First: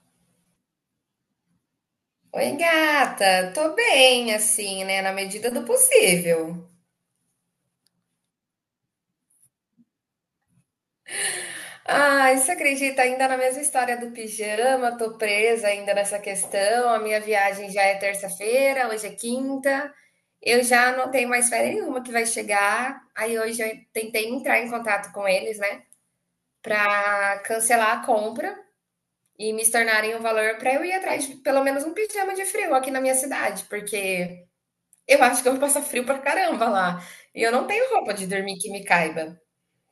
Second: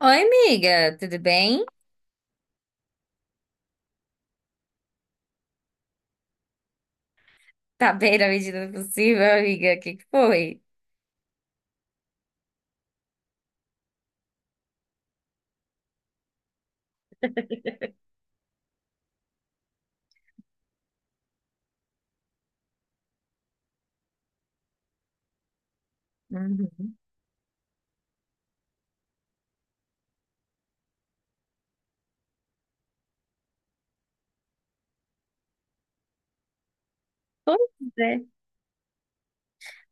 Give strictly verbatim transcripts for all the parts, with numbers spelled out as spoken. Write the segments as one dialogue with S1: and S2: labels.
S1: Oi, amiga, tudo bem?
S2: Oi, gata. Tô bem, assim, né? Na medida do possível.
S1: Tá bem na medida do possível, amiga? O que que foi?
S2: Ai, você acredita? Ainda na mesma história do pijama, tô presa ainda nessa questão. A minha viagem já é terça-feira, hoje é quinta. Eu já não tenho mais férias nenhuma que vai chegar. Aí hoje eu tentei entrar em contato com eles, né?
S1: Uhum.
S2: Pra cancelar a compra e me tornarem um valor pra eu ir atrás de pelo menos um pijama de frio aqui na minha cidade, porque. Eu acho que eu vou passar frio pra caramba lá. E eu
S1: Pois
S2: não tenho roupa
S1: é.
S2: de dormir que me caiba.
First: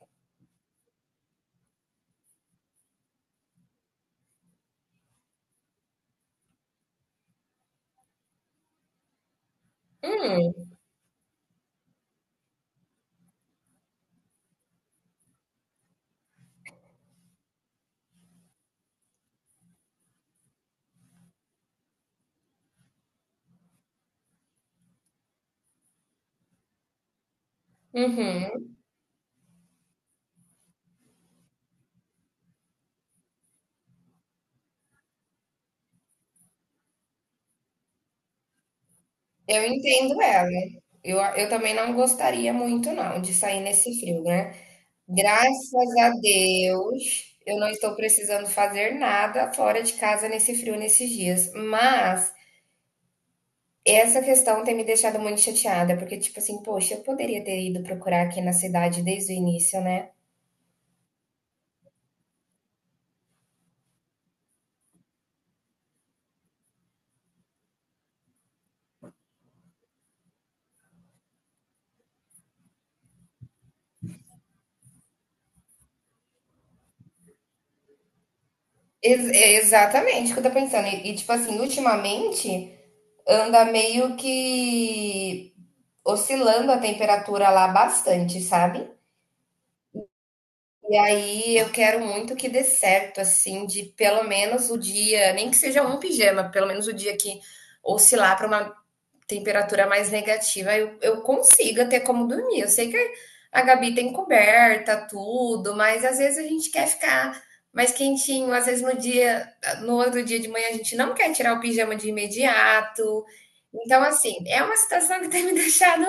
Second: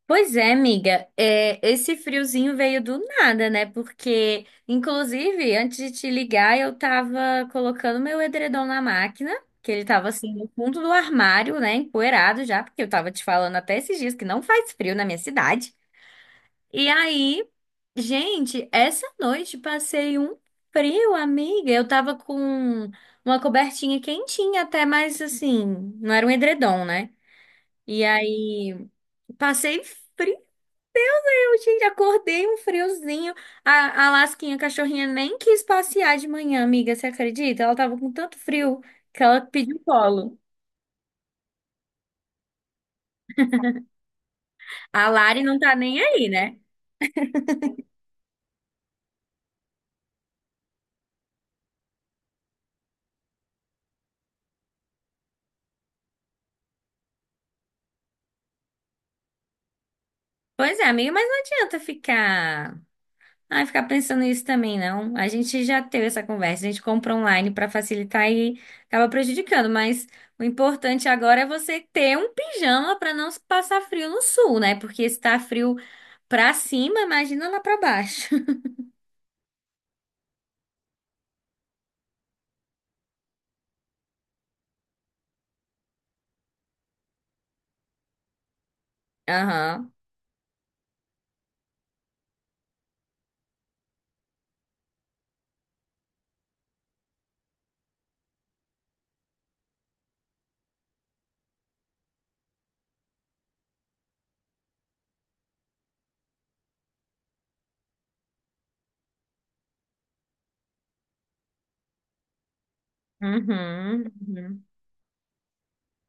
S1: Pois é, amiga. É, esse friozinho veio do nada, né? Porque, inclusive, antes de te ligar, eu tava colocando meu edredom na máquina, que ele tava assim no
S2: Hum,
S1: fundo do armário, né? Empoeirado já, porque eu tava te falando até esses dias que não faz frio na minha cidade. E aí, gente, essa noite passei um frio, amiga. Eu tava com uma cobertinha quentinha até, mas assim, não era um edredom, né? E
S2: uhum.
S1: aí, passei frio, gente, acordei um friozinho. A, a Lasquinha, a cachorrinha, nem quis passear de manhã, amiga, você acredita? Ela tava com tanto frio que ela
S2: Eu
S1: pediu
S2: entendo
S1: colo.
S2: ela. Eu, eu também não gostaria muito, não, de sair nesse frio, né?
S1: A Lari não tá
S2: Graças
S1: nem
S2: a
S1: aí, né?
S2: Deus, eu não estou precisando fazer nada fora de casa nesse frio, nesses dias. Mas essa questão tem me deixado muito chateada, porque, tipo assim, poxa, eu poderia ter ido procurar aqui na cidade desde o início, né?
S1: Pois é, amiga, mas não adianta ficar. Ai, ficar pensando nisso também, não. A gente já teve essa conversa, a gente compra online para facilitar e acaba prejudicando, mas o importante agora é você ter um pijama para não passar frio no sul, né? Porque está frio pra cima, imagina lá pra baixo.
S2: Ex- é exatamente o que eu tô pensando. E, e, tipo assim, ultimamente, anda meio que oscilando a temperatura lá bastante, sabe?
S1: Aham.
S2: E aí eu quero muito que dê certo, assim, de pelo menos o dia, nem que seja um pijama, pelo menos o dia que oscilar para uma temperatura mais negativa, eu, eu consiga ter como dormir. Eu sei que a Gabi tem coberta, tudo, mas às vezes a gente quer ficar mais quentinho, às vezes no dia, no outro dia de manhã a gente não quer tirar o pijama de imediato. Então,
S1: Uhum.
S2: assim, é
S1: Uhum.
S2: uma situação que tem me deixado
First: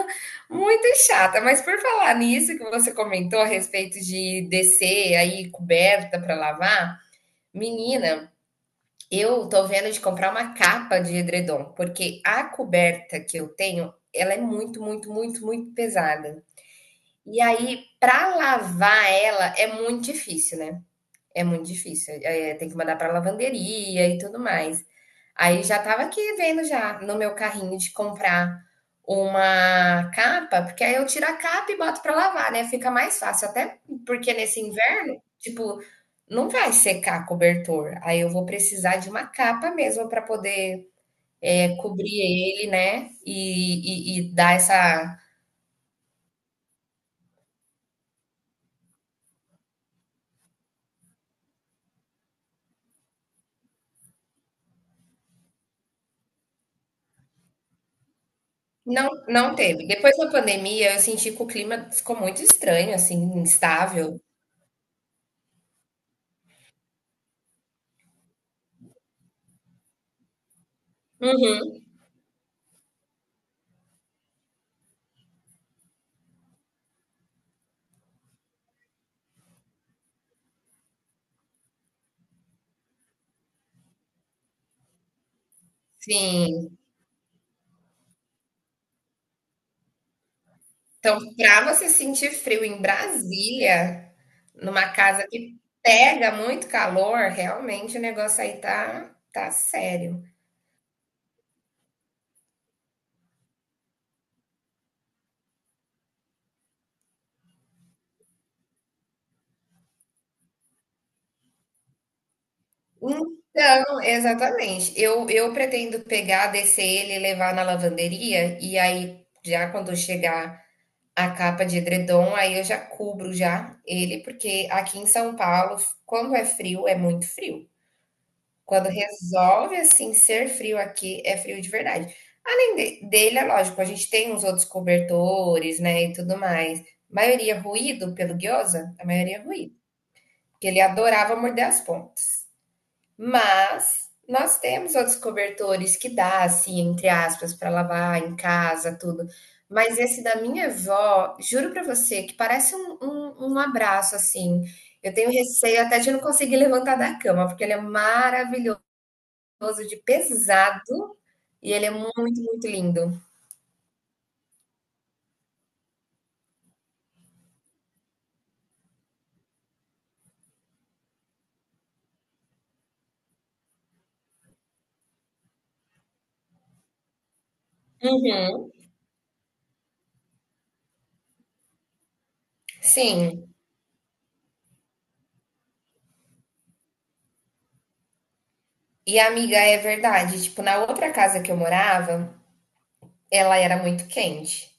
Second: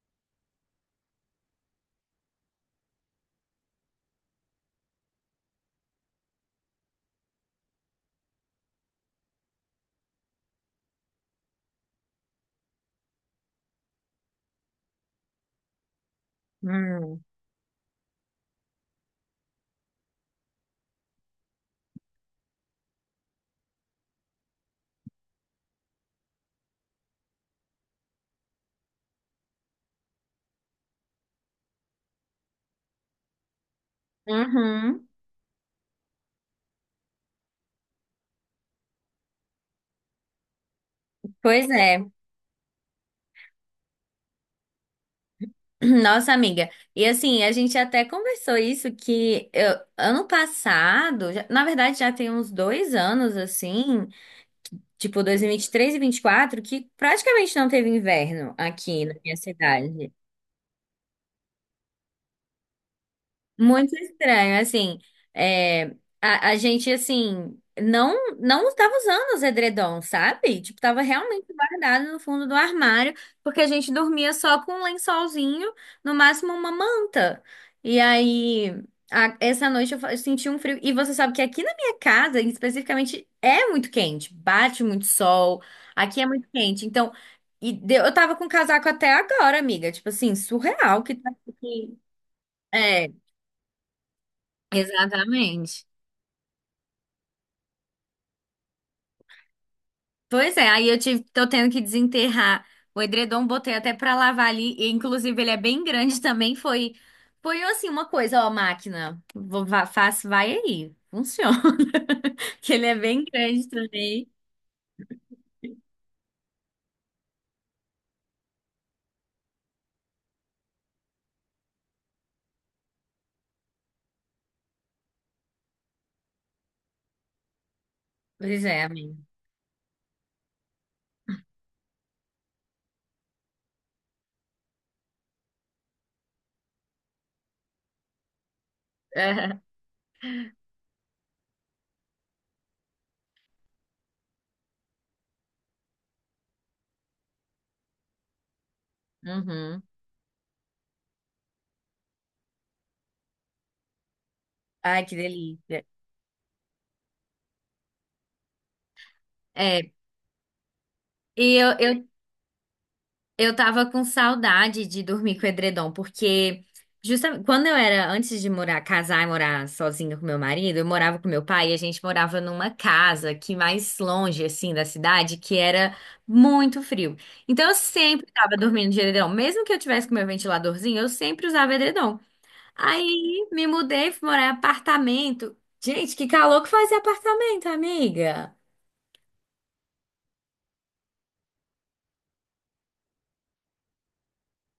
S2: muito chata. Mas por falar nisso que você comentou a respeito de descer aí coberta para lavar, menina, eu tô vendo de comprar uma capa de edredom, porque a coberta que eu tenho, ela é muito, muito, muito, muito pesada.
S1: Uhum.
S2: E aí, para lavar ela é muito difícil, né? É muito difícil, eh, tem que mandar para lavanderia e tudo mais. Aí já estava aqui vendo já no meu carrinho de comprar uma capa, porque aí eu tiro a capa e boto para lavar, né, fica mais fácil, até porque nesse
S1: Uhum.
S2: inverno, tipo, não vai secar cobertor, aí eu vou precisar de uma capa mesmo para poder,
S1: Pois
S2: eh,
S1: é,
S2: cobrir ele, né, e e e dar essa
S1: nossa amiga. E assim, a gente até conversou isso que eu- ano passado, já- na verdade já tem uns dois anos assim. Tipo dois mil e vinte vinte e dois mil e vinte e três quatro que praticamente não teve inverno aqui
S2: não
S1: na minha
S2: não teve.
S1: cidade.
S2: Depois da pandemia eu senti que o clima ficou muito estranho, assim,
S1: Muito
S2: instável.
S1: estranho, assim, é, a, a gente, assim, não não estava usando os edredons, sabe? Tipo, tava realmente
S2: Uhum.
S1: guardado no fundo do armário, porque a gente dormia só com um lençolzinho, no máximo uma manta. E aí, a- essa noite eu, fa- eu senti um frio, e você sabe que aqui na minha casa, especificamente, é muito quente, bate muito sol, aqui é muito
S2: Sim.
S1: quente, então, e deu- eu tava com casaco até agora, amiga, tipo assim, surreal que
S2: Então,
S1: tá
S2: para você
S1: aqui.
S2: sentir frio em
S1: É.
S2: Brasília, numa casa que
S1: Exatamente.
S2: pega muito calor, realmente o negócio aí tá tá sério.
S1: Pois é, aí eu tive, tô tendo que desenterrar o edredom, botei até pra lavar ali, e inclusive ele é bem grande também, foi foi assim uma coisa, ó, máquina, vou, vá, faço, vai aí, funciona, que ele é bem grande
S2: Então
S1: também.
S2: exatamente. Eu eu pretendo pegar, descer ele e levar na lavanderia, e aí, já quando chegar a capa de edredom, aí eu já cubro já ele, porque aqui em São Paulo, quando é frio, é muito frio.
S1: Pois é,
S2: Quando
S1: amigo.
S2: resolve, assim, ser frio aqui, é frio de verdade. Além de- dele, é lógico, a gente tem uns outros cobertores, né, e tudo mais. Maioria ruído pelo Gyoza, a maioria é ruído, porque ele adorava morder as pontas. Mas nós temos outros cobertores que dá, assim, entre aspas, para lavar em casa, tudo.
S1: Uhum.
S2: Mas esse da minha avó, juro para você, que parece um, um, um abraço, assim.
S1: Ai,
S2: Eu
S1: que
S2: tenho receio
S1: delícia.
S2: até de não conseguir levantar da cama, porque ele é maravilhoso famoso
S1: É,
S2: de pesado
S1: e eu,
S2: e ele é
S1: eu
S2: muito, muito lindo.
S1: Eu tava com saudade de dormir com edredom, porque justamente quando eu era antes de morar, casar e morar sozinha com meu marido, eu morava com meu pai e a gente morava numa casa que mais longe assim da cidade, que era muito frio. Então eu sempre tava
S2: Uhum.
S1: dormindo de edredom, mesmo que eu tivesse com meu ventiladorzinho, eu sempre usava edredom. Aí
S2: Sim.
S1: me mudei, fui morar em apartamento. Gente, que calor que fazia apartamento, amiga.
S2: E amiga, é verdade. Tipo, na outra casa que eu morava, ela era muito quente,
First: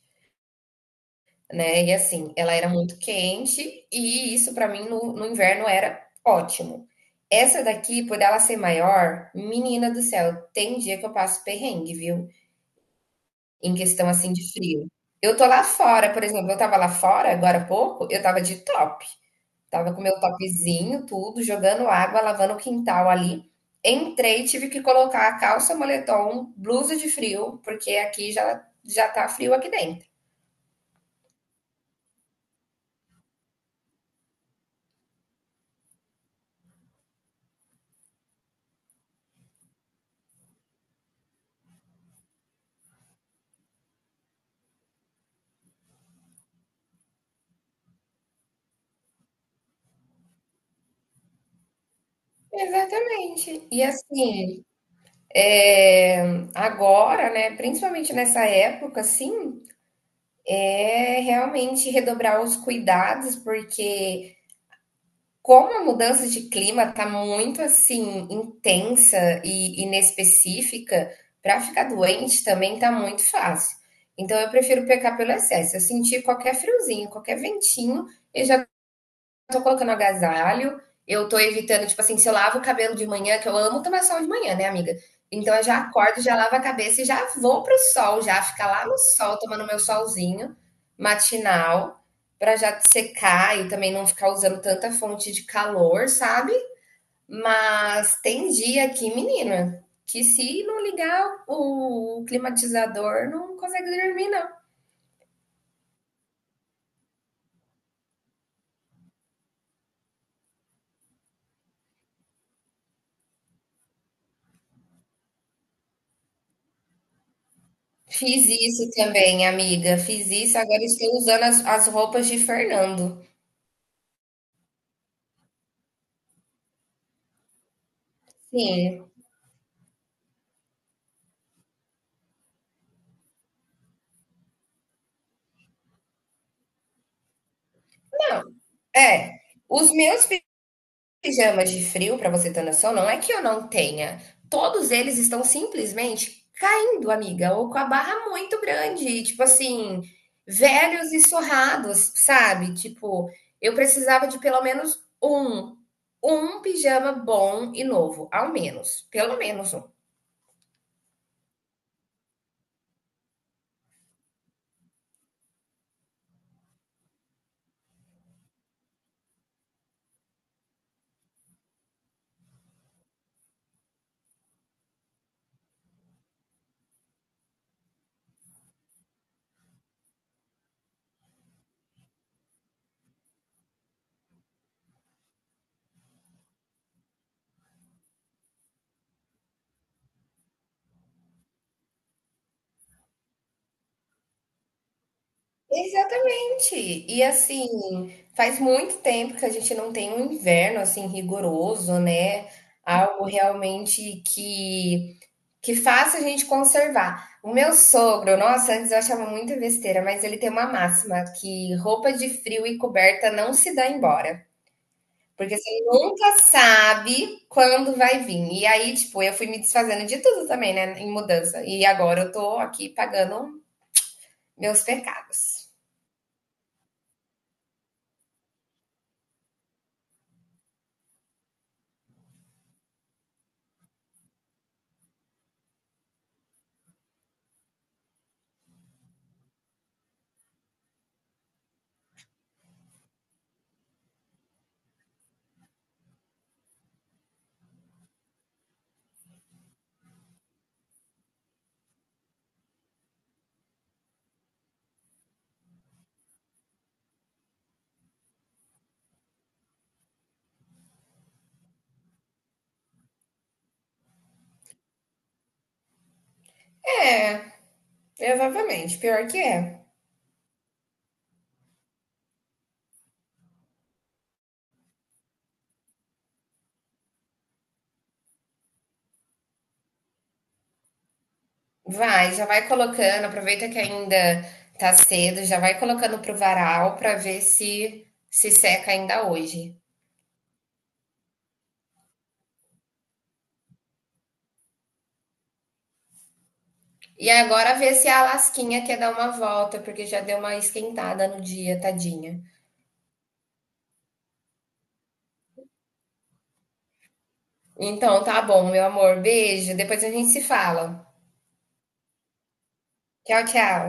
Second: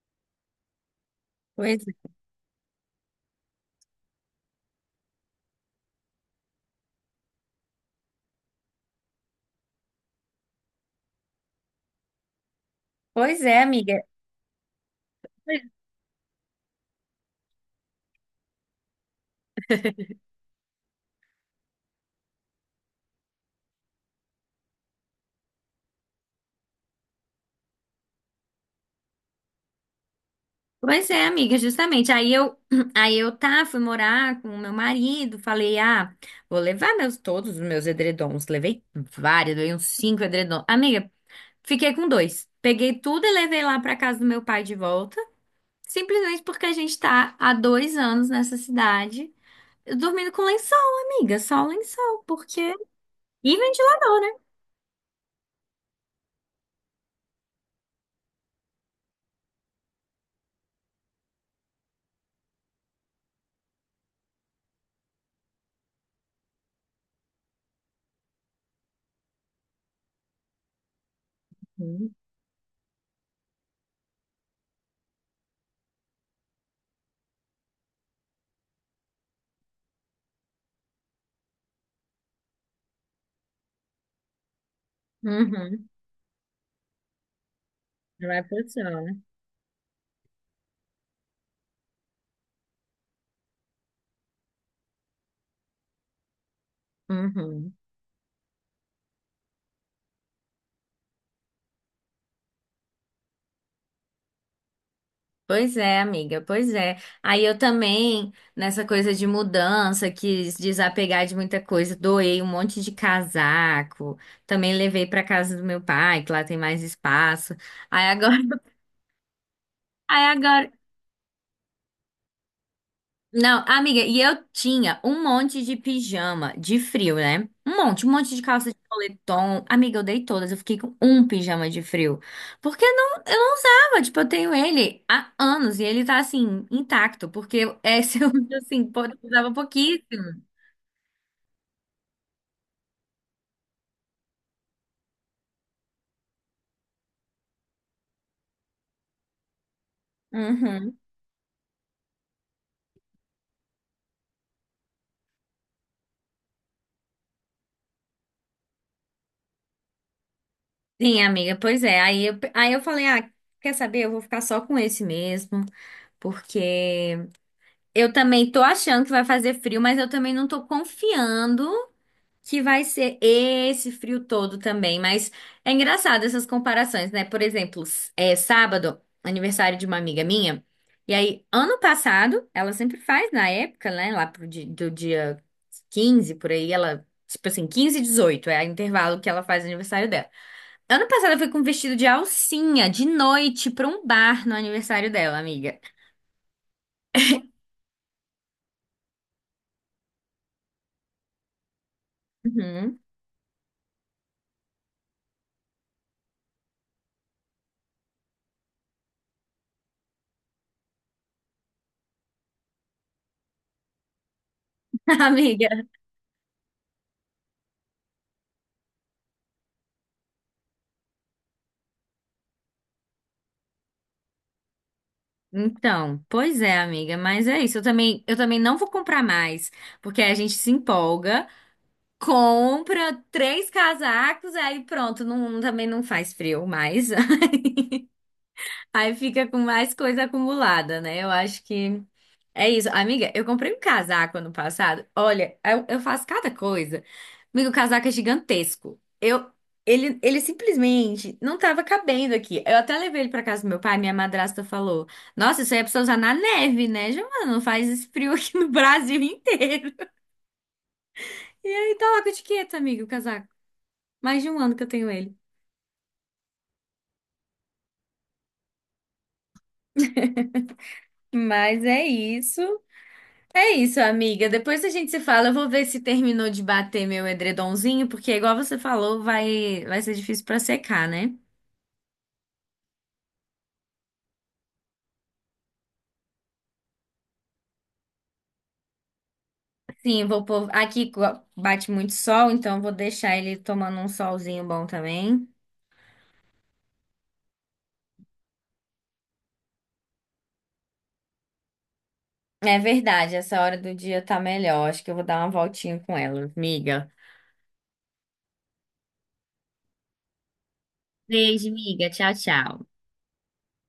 S2: né?
S1: Pois,
S2: E assim, ela era muito quente e isso pra mim no, no inverno era ótimo. Essa daqui, por ela ser maior, menina do céu, tem dia que eu passo perrengue, viu?
S1: pois é,
S2: Em
S1: amiga.
S2: questão assim de frio. Eu tô lá fora, por exemplo, eu tava lá fora agora há pouco, eu tava de top. Tava com meu topzinho, tudo, jogando água, lavando o quintal ali. Entrei, tive que colocar a calça, moletom, blusa de frio, porque aqui já já tá frio aqui dentro.
S1: Pois é, amiga, justamente. Aí eu, aí eu tá, fui morar com o meu marido, falei, ah, vou levar meus todos os meus edredons. Levei vários, levei uns cinco edredons. Amiga, fiquei com dois. Peguei tudo e levei lá pra casa do meu pai de volta, simplesmente porque a gente tá há dois anos nessa cidade, dormindo com lençol, amiga, só lençol, porque e
S2: Exatamente. E
S1: ventilador, né?
S2: assim, é, agora, né, principalmente nessa época, assim, é realmente redobrar os cuidados, porque como a mudança de clima está muito assim intensa e inespecífica, para ficar
S1: Uhum.
S2: doente também tá muito fácil. Então eu prefiro pecar pelo excesso. Eu senti qualquer friozinho, qualquer ventinho, eu já tô colocando agasalho, eu tô evitando, tipo assim, se eu lavo o cabelo de manhã, que eu amo tomar sol de manhã, né, amiga? Então eu já
S1: Uhum.
S2: acordo, já lavo a cabeça e já vou pro sol,
S1: Não
S2: já
S1: é
S2: ficar lá no
S1: possível, né?
S2: sol, tomando meu solzinho matinal, pra já secar e também não ficar usando tanta fonte de calor, sabe?
S1: Uhum.
S2: Mas tem dia aqui, menina, que se não ligar o climatizador, não consegue dormir, não.
S1: Pois é, amiga, pois é. Aí eu também, nessa coisa de mudança, quis desapegar de muita coisa, doei um monte de casaco, também levei para casa do meu pai, que lá tem mais espaço. Aí agora,
S2: Fiz isso também, amiga.
S1: aí
S2: Fiz isso.
S1: agora,
S2: Agora estou usando as, as roupas de Fernando.
S1: não, amiga, e eu tinha um monte de pijama de frio, né? Um monte, um monte de calça de
S2: Sim.
S1: moletom. Amiga, eu dei todas, eu fiquei com um pijama de frio. Porque não, eu não usava, tipo, eu tenho ele há anos e ele tá assim, intacto, porque esse eu,
S2: Não,
S1: assim, pô, eu
S2: é.
S1: usava
S2: Os meus
S1: pouquíssimo.
S2: pijamas de frio, para você ter noção, não é que eu não tenha. Todos eles estão simplesmente caindo, amiga, ou com a barra muito grande, tipo assim,
S1: Uhum.
S2: velhos e surrados, sabe? Tipo, eu precisava de pelo menos um, um pijama bom e novo, ao menos, pelo menos um.
S1: Sim, amiga, pois é. Aí eu, aí eu falei, ah, quer saber? Eu vou ficar só com esse mesmo, porque eu também tô achando que vai fazer frio, mas eu também não tô confiando. Que vai ser esse frio todo também, mas é engraçado essas comparações, né? Por exemplo, s- é sábado, aniversário de uma amiga minha, e aí ano passado, ela sempre faz na época, né? Lá pro di- do dia quinze por aí, ela, tipo assim, quinze e dezoito é o intervalo que ela faz aniversário dela. Ano passado eu fui com um vestido de alcinha de noite pra um bar no aniversário dela, amiga.
S2: Exatamente. E assim, faz muito tempo que a gente não tem um inverno assim rigoroso, né?
S1: Uhum.
S2: Algo realmente que que faça a gente conservar. O meu sogro, nossa, antes eu achava muita besteira, mas ele tem uma máxima que roupa de frio e coberta não se dá embora, porque você
S1: Amiga,
S2: nunca sabe quando vai vir. E aí, tipo, eu fui me desfazendo de tudo também, né, em mudança. E agora eu tô aqui pagando meus pecados.
S1: então, pois é, amiga, mas é isso. Eu também, eu também não vou comprar mais, porque a gente se empolga, compra três casacos, aí pronto, não, também não faz frio mais. Aí fica com mais coisa acumulada, né? Eu acho que é isso. Amiga, eu comprei um casaco ano passado. Olha, eu, eu faço cada coisa. Amigo, o casaco é gigantesco. Eu, ele, ele simplesmente não tava cabendo aqui. Eu até levei ele pra casa do meu pai, minha madrasta falou: Nossa, isso aí é pra você usar na neve, né, Giovana? Não faz esse frio aqui no Brasil inteiro. E aí tá lá com etiqueta, amigo, o casaco. Mais de um ano que eu tenho ele.
S2: É, exatamente, pior que é.
S1: Mas é isso. É isso, amiga. Depois a gente se fala. Eu vou ver se terminou de bater meu edredomzinho, porque igual você falou, vai vai ser difícil pra secar, né?
S2: Vai, já vai colocando, aproveita que ainda tá cedo, já vai colocando pro varal pra ver se se seca ainda hoje.
S1: Sim, eu vou pôr aqui co- bate muito sol, então eu vou deixar ele tomando um solzinho bom também.
S2: E agora ver se a Lasquinha quer dar uma volta, porque já deu uma esquentada no dia, tadinha.
S1: É verdade, essa hora do dia tá melhor. Acho que eu vou dar uma voltinha com ela, amiga.
S2: Então tá bom, meu amor, beijo, depois a gente se fala.
S1: Beijo, amiga. Tchau, tchau.
S2: Tchau, tchau.